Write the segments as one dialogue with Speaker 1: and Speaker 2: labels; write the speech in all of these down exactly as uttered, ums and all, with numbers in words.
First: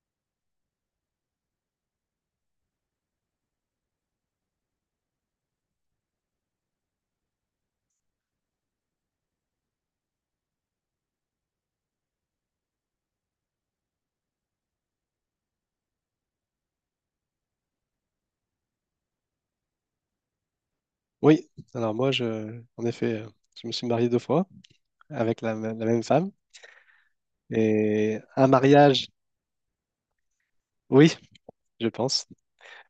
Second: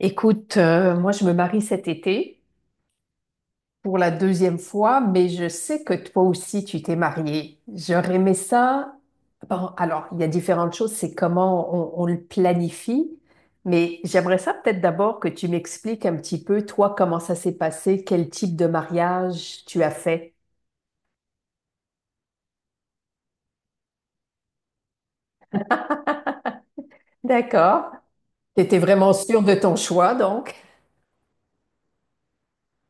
Speaker 1: Écoute, euh, moi je me marie cet été pour la deuxième fois, mais je sais que toi aussi tu t'es mariée. J'aurais aimé ça. Bon, alors, il y a différentes choses, c'est comment on, on le planifie, mais j'aimerais ça peut-être d'abord que tu m'expliques un petit peu, toi, comment ça s'est passé, quel type de mariage tu as fait.
Speaker 2: Oui, alors moi, je, en effet, euh, je me suis marié deux fois avec la, m- la même femme.
Speaker 1: D'accord.
Speaker 2: Et un
Speaker 1: T'étais
Speaker 2: mariage,
Speaker 1: vraiment sûre de ton choix, donc.
Speaker 2: oui, je pense,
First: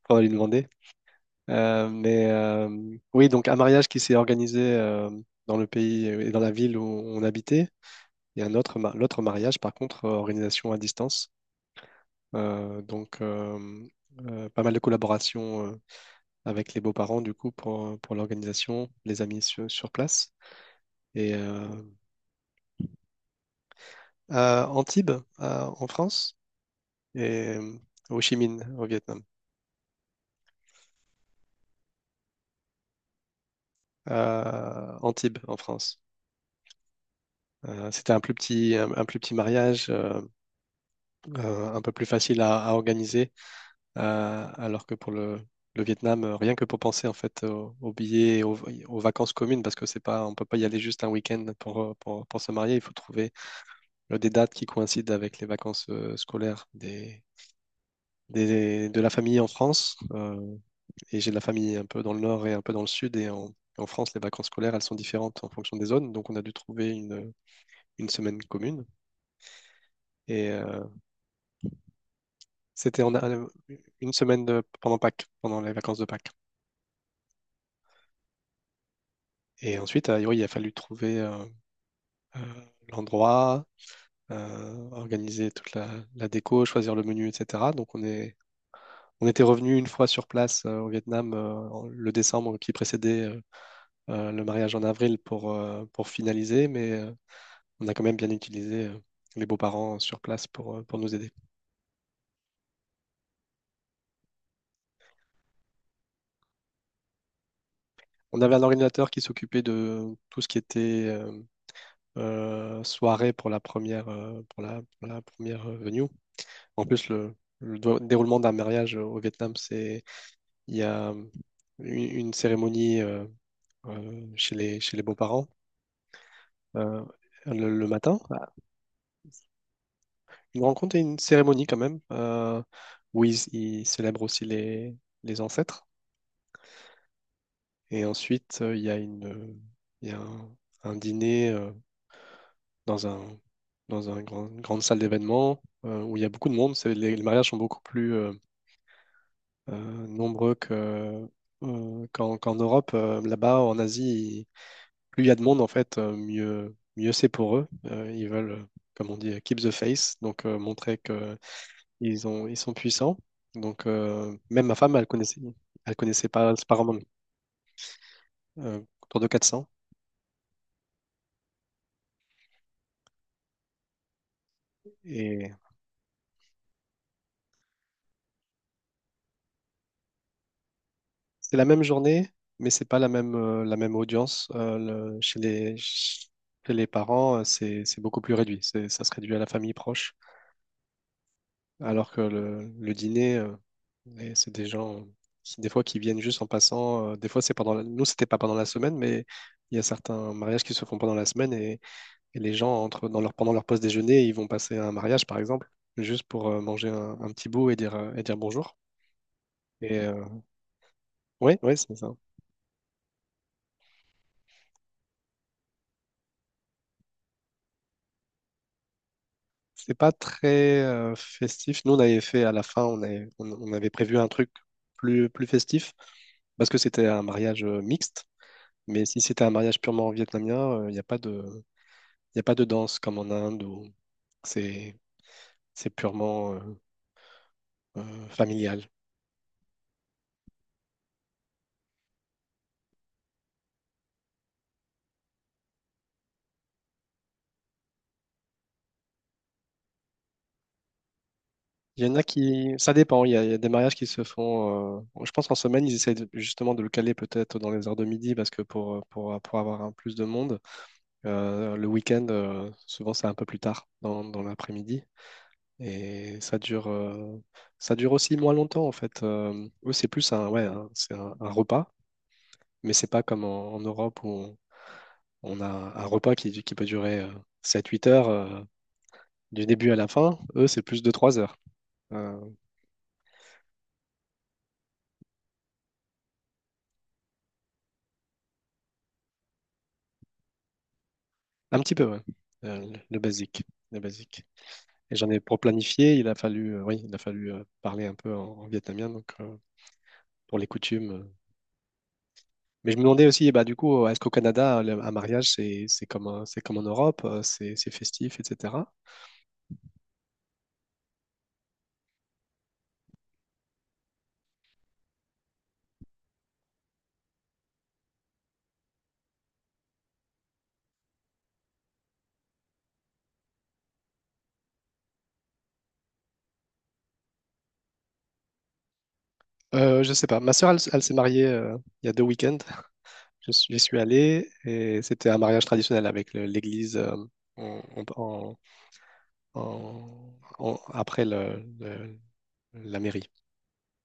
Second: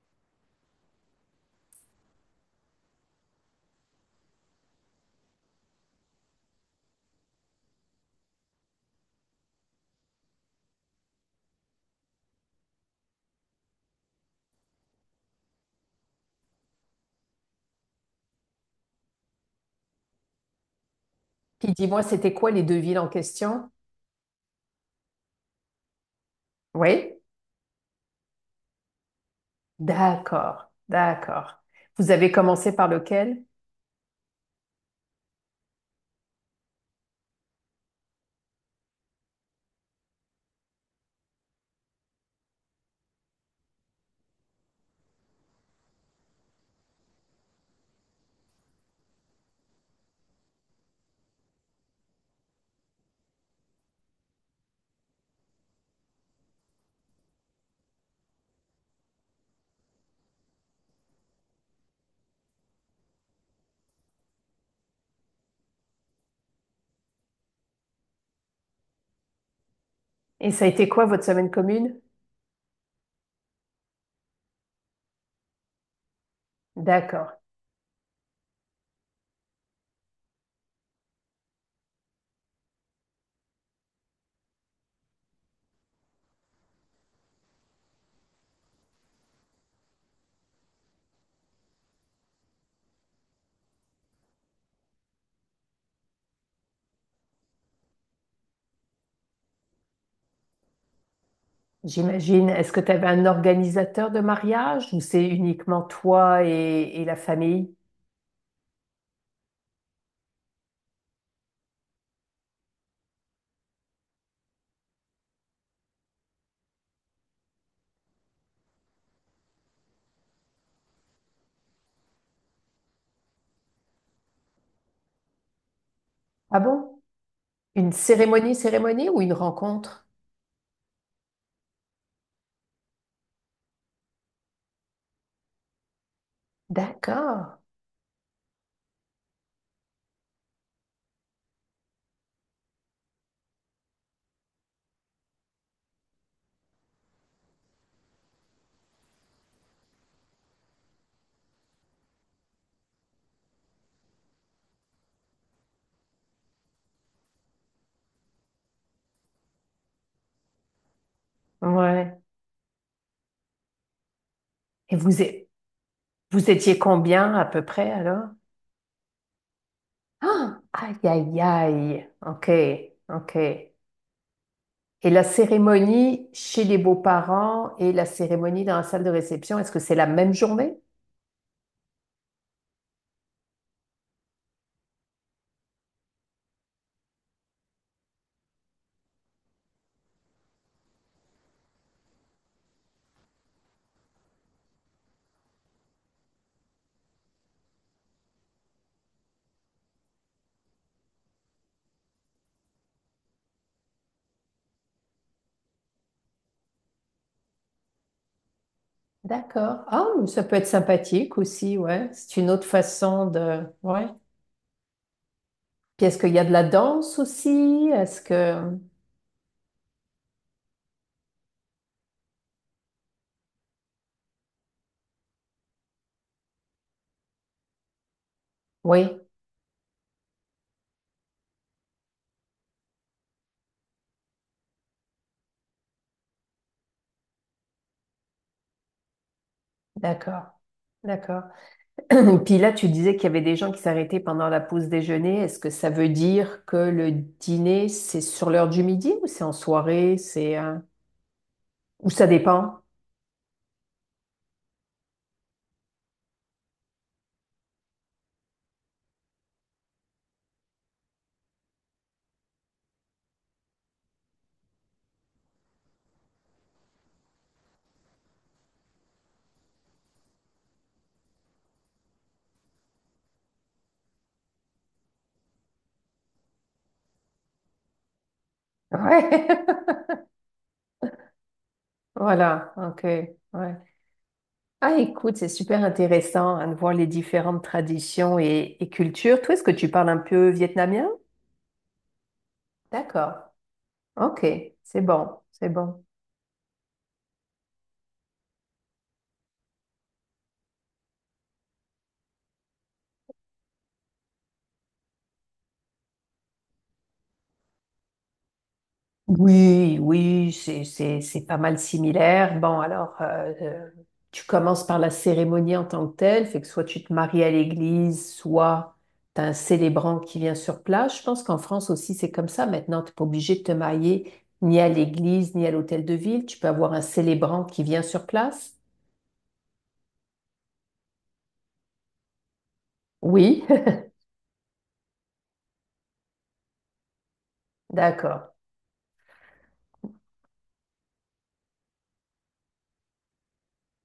Speaker 2: on va lui demander. Euh, mais euh, oui, donc un mariage qui s'est organisé euh, dans le pays et dans la ville où on habitait. Et un autre, ma- l'autre mariage, par contre, euh, organisation à distance. Euh, donc, euh, euh, pas mal de collaboration euh, avec les beaux-parents, du coup, pour, pour l'organisation, les amis sur, sur place. Et euh,
Speaker 1: Puis dis-moi, c'était quoi les deux villes en question?
Speaker 2: à Antibes, à- en France.
Speaker 1: Oui?
Speaker 2: Et euh, Ho Chi Minh au Vietnam,
Speaker 1: D'accord, d'accord. Vous avez commencé par lequel?
Speaker 2: à Antibes en France. Euh, c'était un plus petit, un, un plus petit mariage, euh, euh, un peu plus facile à, à organiser, euh, alors que pour le, le Vietnam, euh, rien que pour penser en fait aux, aux billets, et aux, aux vacances communes, parce que c'est pas, on peut pas y aller juste un week-end pour, euh, pour, pour se marier. Il faut trouver euh, des dates qui coïncident avec les vacances euh, scolaires des, des- de la famille en France. Euh, et j'ai de la famille un peu dans le nord et un peu dans le sud. Et en, en France, les vacances scolaires, elles sont différentes en fonction des zones. Donc, on a dû trouver une, une semaine commune. Et
Speaker 1: Et ça a
Speaker 2: euh,
Speaker 1: été quoi votre semaine commune?
Speaker 2: c'était en- euh, une semaine de- pendant Pâques, pendant les vacances de Pâques.
Speaker 1: D'accord.
Speaker 2: Et ensuite, euh, oui, il a fallu trouver euh, euh, l'endroit, euh, organiser toute la, la déco, choisir le menu, et cætera. Donc, on est, on était revenu une fois sur place euh, au Vietnam euh, en- le décembre qui précédait euh, euh, le mariage en avril pour, euh, pour finaliser. Mais euh, on a quand même bien utilisé euh, les beaux-parents sur place pour, euh, pour nous aider.
Speaker 1: J'imagine, est-ce que tu avais un organisateur de mariage ou c'est uniquement toi et, et la famille?
Speaker 2: On avait un ordinateur qui s'occupait de tout ce qui était euh, euh, soirée pour la première, euh, pour la, pour la première euh, venue. En plus, le, le do- déroulement d'un mariage au Vietnam, c'est il y a euh, une, une cérémonie euh, euh, chez les, chez les beaux-parents
Speaker 1: Ah bon?
Speaker 2: euh, le, le
Speaker 1: Une
Speaker 2: matin,
Speaker 1: cérémonie, cérémonie ou une rencontre?
Speaker 2: une rencontre et une cérémonie quand même, euh, où ils, ils célèbrent aussi les, les ancêtres.
Speaker 1: D'accord.
Speaker 2: Et ensuite, euh, il y a une, euh, il y a un, un dîner euh, dans un, dans un grand- une grande salle d'événements euh, où il y a beaucoup de monde. C'est- Les, les mariages sont beaucoup plus euh, euh, nombreux que, euh, qu'en, qu'en Europe. Euh, là-bas, en Asie, plus il y a de monde, en fait, euh, mieux, mieux c'est pour eux. Euh, ils veulent, euh, comme on dit, euh, keep the face, donc euh, montrer que
Speaker 1: Ouais.
Speaker 2: ils ont, ils sont puissants. Donc, euh, même ma femme,
Speaker 1: Et
Speaker 2: elle
Speaker 1: vous,
Speaker 2: connaissait,
Speaker 1: é-
Speaker 2: elle connaissait
Speaker 1: Vous
Speaker 2: pas, c'est pas
Speaker 1: étiez
Speaker 2: vraiment
Speaker 1: combien à peu près alors?
Speaker 2: euh, autour de quatre cents.
Speaker 1: Ah, aïe, aïe, aïe. OK, OK. Et la
Speaker 2: Et
Speaker 1: cérémonie chez les beaux-parents et la cérémonie dans la salle de réception, est-ce que c'est la même journée?
Speaker 2: c'est la même journée, mais c'est pas la même, euh, la même audience. Euh, le- chez les, chez les parents, euh, c'est, c'est beaucoup plus réduit. C'est- ça se réduit à la famille proche. Alors que le, le dîner, euh, et c'est des gens qui, des fois, qui viennent juste en passant. Euh, des fois, c'est pendant la- nous, c'était pas pendant la semaine, mais il y a certains mariages qui se font pendant la semaine et, et les gens entrent dans leur, pendant leur pause déjeuner, ils vont passer à un mariage, par exemple, juste pour euh, manger un, un petit bout et dire, euh, et dire bonjour.
Speaker 1: D'accord. Ah,
Speaker 2: Et
Speaker 1: mais
Speaker 2: oui,
Speaker 1: ça peut être sympathique
Speaker 2: ouais, ouais,
Speaker 1: aussi,
Speaker 2: c'est
Speaker 1: ouais.
Speaker 2: ça.
Speaker 1: C'est une autre façon de... Ouais. Puis est-ce qu'il y a de la danse aussi? Est-ce que...
Speaker 2: C'est pas très euh, festif. Nous, on avait fait à la fin, on avait, on, on avait prévu un truc plus, plus festif parce que c'était un mariage euh, mixte. Mais si
Speaker 1: Oui,
Speaker 2: c'était un mariage purement vietnamien, euh, il n'y a pas de, y a pas de danse comme en Inde où c'est, c'est purement euh, euh, familial.
Speaker 1: d'accord. D'accord. Puis là, tu disais qu'il y avait des gens qui s'arrêtaient pendant la pause déjeuner. Est-ce que ça veut dire que le dîner, c'est sur l'heure du midi ou c'est en soirée? C'est... euh,
Speaker 2: Il y
Speaker 1: Ou
Speaker 2: en a
Speaker 1: ça
Speaker 2: qui,
Speaker 1: dépend?
Speaker 2: ça dépend. Il y a, il y a des mariages qui se font. Euh, je pense en semaine, ils essaient de- justement de le caler peut-être dans les heures de midi parce que pour, pour, pour avoir un plus de monde. Euh, le week-end, euh, souvent, c'est un peu plus tard dans, dans l'après-midi. Et ça dure, euh, ça dure aussi moins longtemps, en fait. Euh, eux, c'est plus un, ouais, un- c'est un, un repas, mais c'est pas comme en, en Europe où on, on a un repas qui, qui peut durer sept huit heures euh,
Speaker 1: Ouais.
Speaker 2: du début à la fin. Eux, c'est plus de trois heures. Euh,
Speaker 1: Voilà, ok. Ouais. Ah, écoute, c'est super intéressant hein, de voir les différentes traditions et, et cultures. Toi, est-ce que tu parles un peu vietnamien?
Speaker 2: un petit peu, ouais. Euh, le le
Speaker 1: D'accord.
Speaker 2: basique, le basique.
Speaker 1: Ok. C'est
Speaker 2: Et j'en ai
Speaker 1: bon.
Speaker 2: pour
Speaker 1: C'est bon.
Speaker 2: planifier, il a fallu, euh, oui, il a fallu euh, parler un peu en, en vietnamien, donc euh, pour les coutumes, euh, mais je me demandais aussi, bah, du coup, est-ce qu'au Canada, le- un mariage, c'est c'est comme, un- c'est comme en Europe, euh, c'est c'est festif, et cætera.
Speaker 1: Oui, oui, c'est, c'est, c'est pas mal similaire. Bon, alors, euh, euh, tu commences par la cérémonie en tant que telle, fait que soit tu te maries à l'église, soit t'as un célébrant qui vient sur place. Je pense qu'en France aussi, c'est comme ça. Maintenant, t'es pas obligé de te marier ni à l'église, ni à l'hôtel de ville. Tu peux avoir un célébrant qui vient sur place.
Speaker 2: Euh, je sais pas. Ma sœur, elle, s- elle s'est mariée euh, il y a deux week-ends. Je
Speaker 1: Oui,
Speaker 2: suis, j'y suis allé et c'était un mariage traditionnel avec le- l'église euh, en-
Speaker 1: d'accord.
Speaker 2: en- en- en- après le- le- la mairie.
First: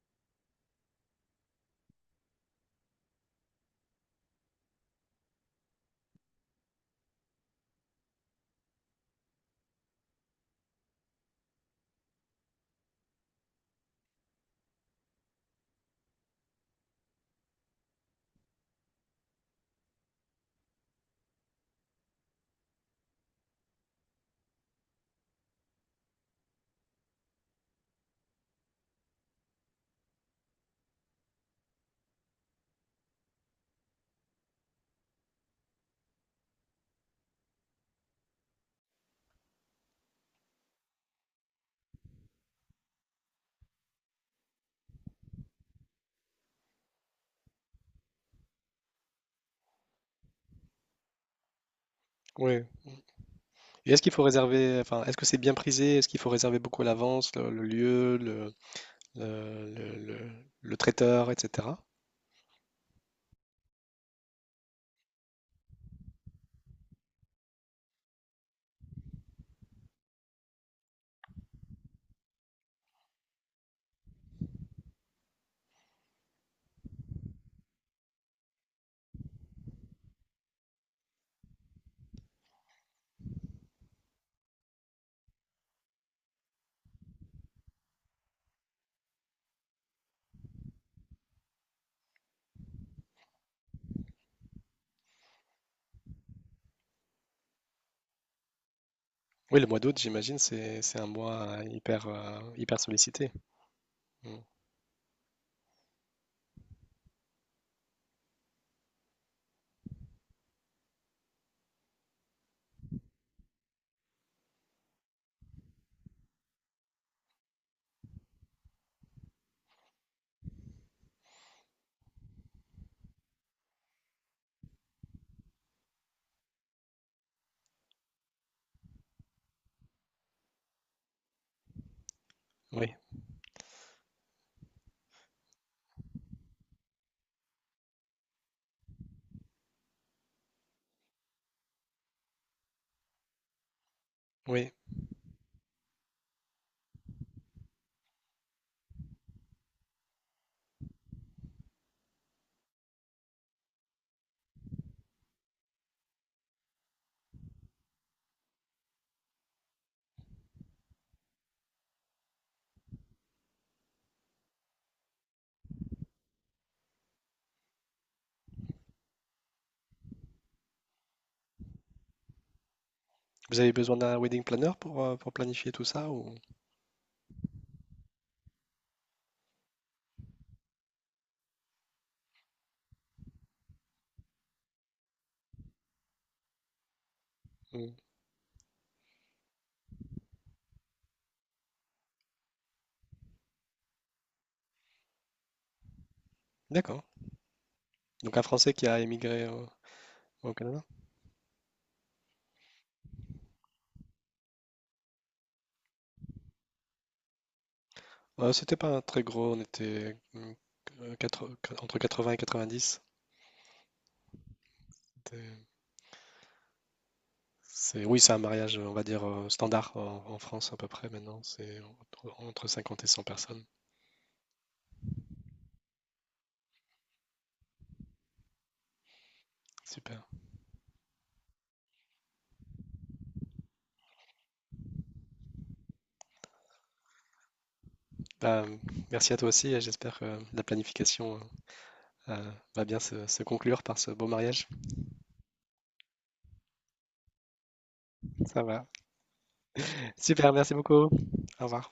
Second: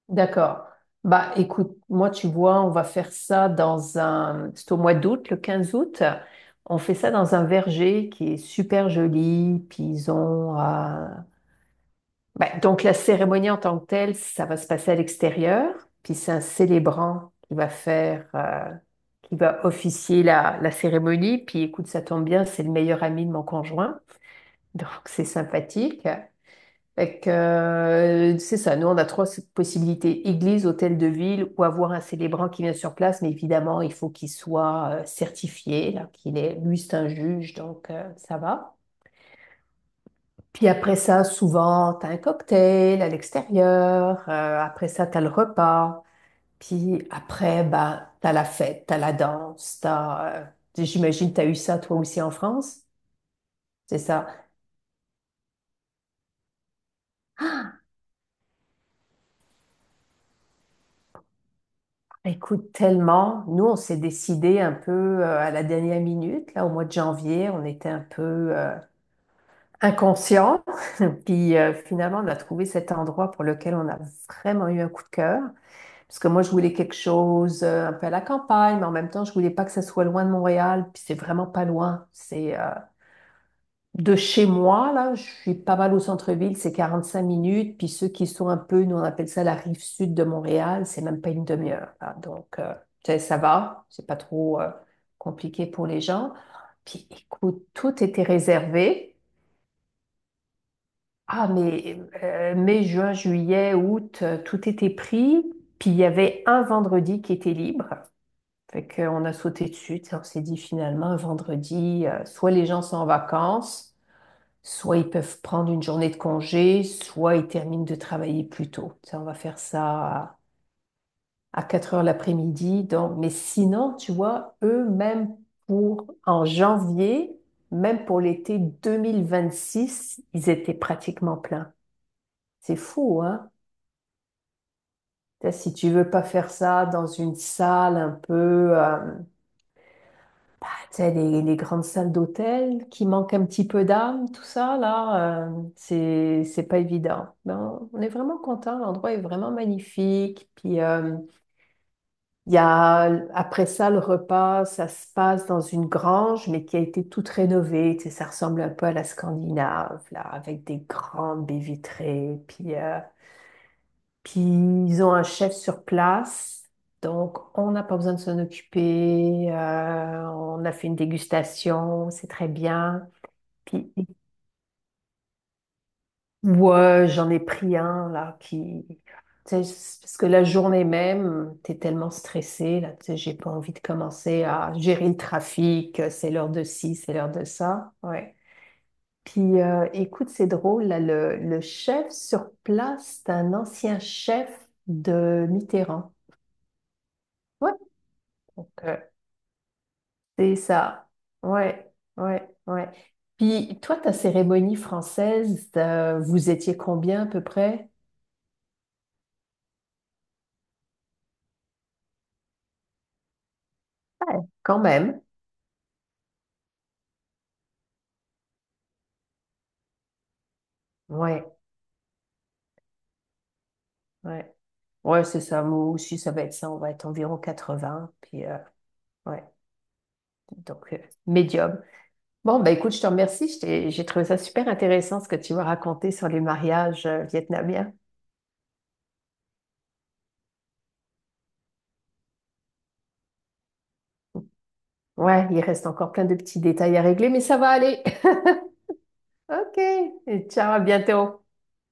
Speaker 1: D'accord. Bah, écoute, moi, tu vois, on va faire ça dans un... C'est au mois d'août, le quinze août. On fait ça dans un verger qui est super joli. Puis ils ont... euh, bah, donc, la cérémonie en tant que telle, ça va se passer à l'extérieur. Puis c'est un célébrant qui va faire... euh, qui va officier la, la cérémonie. Puis écoute, ça tombe bien, c'est le meilleur ami de mon conjoint. Donc, c'est sympathique. Fait que, euh, c'est ça, nous on a trois possibilités, église, hôtel de ville ou avoir un célébrant qui vient sur place, mais évidemment il faut qu'il soit euh, certifié, là, qu'il est, lui c'est un juge, donc euh, ça va. Puis après ça, souvent, t'as un cocktail à l'extérieur, euh, après ça, t'as le repas, puis après, bah, t'as la fête, t'as la danse, t'as, euh, j'imagine t'as eu ça toi aussi en
Speaker 2: Oui.
Speaker 1: France,
Speaker 2: Et
Speaker 1: c'est
Speaker 2: est-ce qu'il faut
Speaker 1: ça?
Speaker 2: réserver, enfin, est-ce que c'est bien prisé? Est-ce qu'il faut réserver beaucoup à l'avance le, le lieu, le, le, le- le- le traiteur, et cætera.
Speaker 1: Écoute, tellement. Nous, on s'est décidé un peu euh, à la dernière minute. Là, au mois de janvier, on était un peu euh, inconscients. Puis euh, finalement, on a trouvé cet endroit pour lequel on a vraiment eu un coup de cœur. Parce que moi, je voulais quelque chose euh, un peu à la campagne, mais en même temps, je voulais pas que ça soit loin de Montréal. Puis c'est vraiment pas loin. C'est euh, de chez moi, là, je suis pas mal au centre-ville, c'est quarante-cinq minutes. Puis ceux qui sont un peu, nous on appelle ça la rive sud de Montréal, c'est même pas une demi-heure. Là. Donc, euh, tu sais, ça va, c'est pas trop euh, compliqué pour les gens. Puis écoute, tout était réservé.
Speaker 2: Oui, le mois d'août, j'imagine, c'est c'est un mois
Speaker 1: Ah,
Speaker 2: euh,
Speaker 1: mais
Speaker 2: hyper, euh,
Speaker 1: euh,
Speaker 2: hyper
Speaker 1: mai, juin,
Speaker 2: sollicité.
Speaker 1: juillet, août,
Speaker 2: Mm.
Speaker 1: euh, tout était pris. Puis il y avait un vendredi qui était libre. Fait qu'on a sauté dessus. Tu sais, On s'est dit finalement, un vendredi, euh, soit les gens sont en vacances. Soit ils peuvent prendre une journée de congé, soit ils terminent de travailler plus tôt. Ça, on va faire ça à quatre heures l'après-midi. Donc, mais sinon, tu vois, eux, même pour en janvier, même pour l'été deux mille vingt-six, ils étaient pratiquement pleins. C'est
Speaker 2: Oui,
Speaker 1: fou, hein? Si tu veux pas faire ça dans une salle un peu, euh, c'est les, les grandes salles d'hôtel qui manquent un petit peu d'âme, tout
Speaker 2: oui.
Speaker 1: ça, là, euh, c'est, c'est pas évident. Mais on, on est vraiment content, l'endroit est vraiment magnifique. Puis, euh, il y a, après ça, le repas, ça se passe dans une grange, mais qui a été toute rénovée. Tu sais, ça ressemble un peu à la Scandinave, là, avec des grandes baies vitrées. Puis, euh, puis ils ont un chef sur place, donc on n'a pas besoin de s'en occuper. euh, on a fait une dégustation, c'est très bien.
Speaker 2: Vous avez
Speaker 1: Puis
Speaker 2: besoin d'un wedding planner pour, euh, pour planifier tout ça ou...
Speaker 1: ouais, j'en ai pris un là qui, tu sais, c'est parce que la journée même, t'es tellement stressé là, tu sais, j'ai pas envie de commencer à gérer le trafic. euh, C'est l'heure de ci, c'est l'heure de
Speaker 2: Mm.
Speaker 1: ça. Ouais. Puis euh, écoute, c'est drôle là, le, le chef sur place, c'est un ancien chef de Mitterrand.
Speaker 2: D'accord.
Speaker 1: Ouais.
Speaker 2: Donc un
Speaker 1: Donc,
Speaker 2: Français qui
Speaker 1: euh,
Speaker 2: a émigré au, au
Speaker 1: c'est
Speaker 2: Canada?
Speaker 1: ça. Ouais, ouais, ouais. Puis toi, ta cérémonie française, euh, vous étiez combien à peu près?
Speaker 2: Euh, c'était pas un très gros, on était mm, euh, quatre- quatre- entre quatre-vingts et quatre-vingt-dix.
Speaker 1: Quand même.
Speaker 2: C'était- C'est, oui, c'est un mariage, on va dire, euh, standard en, en France à peu près maintenant.
Speaker 1: Ouais,
Speaker 2: C'est entre entre cinquante et cent personnes.
Speaker 1: ouais. Ouais, c'est ça. Moi aussi, ça va être ça. On va être environ quatre-vingts. Puis, euh, ouais,
Speaker 2: Super.
Speaker 1: donc, euh, médium. Bon, ben écoute, je te remercie. Je t'ai- J'ai trouvé ça super intéressant ce que tu m'as raconté sur les mariages euh, vietnamiens.
Speaker 2: Bah, merci à toi aussi et j'espère que la planification euh, va bien se, se conclure par ce beau mariage.
Speaker 1: Ouais, il reste encore plein de petits détails à régler, mais ça va aller.
Speaker 2: Ça va.
Speaker 1: OK. Et
Speaker 2: Super,
Speaker 1: ciao,
Speaker 2: merci
Speaker 1: à
Speaker 2: beaucoup. Au
Speaker 1: bientôt.
Speaker 2: revoir.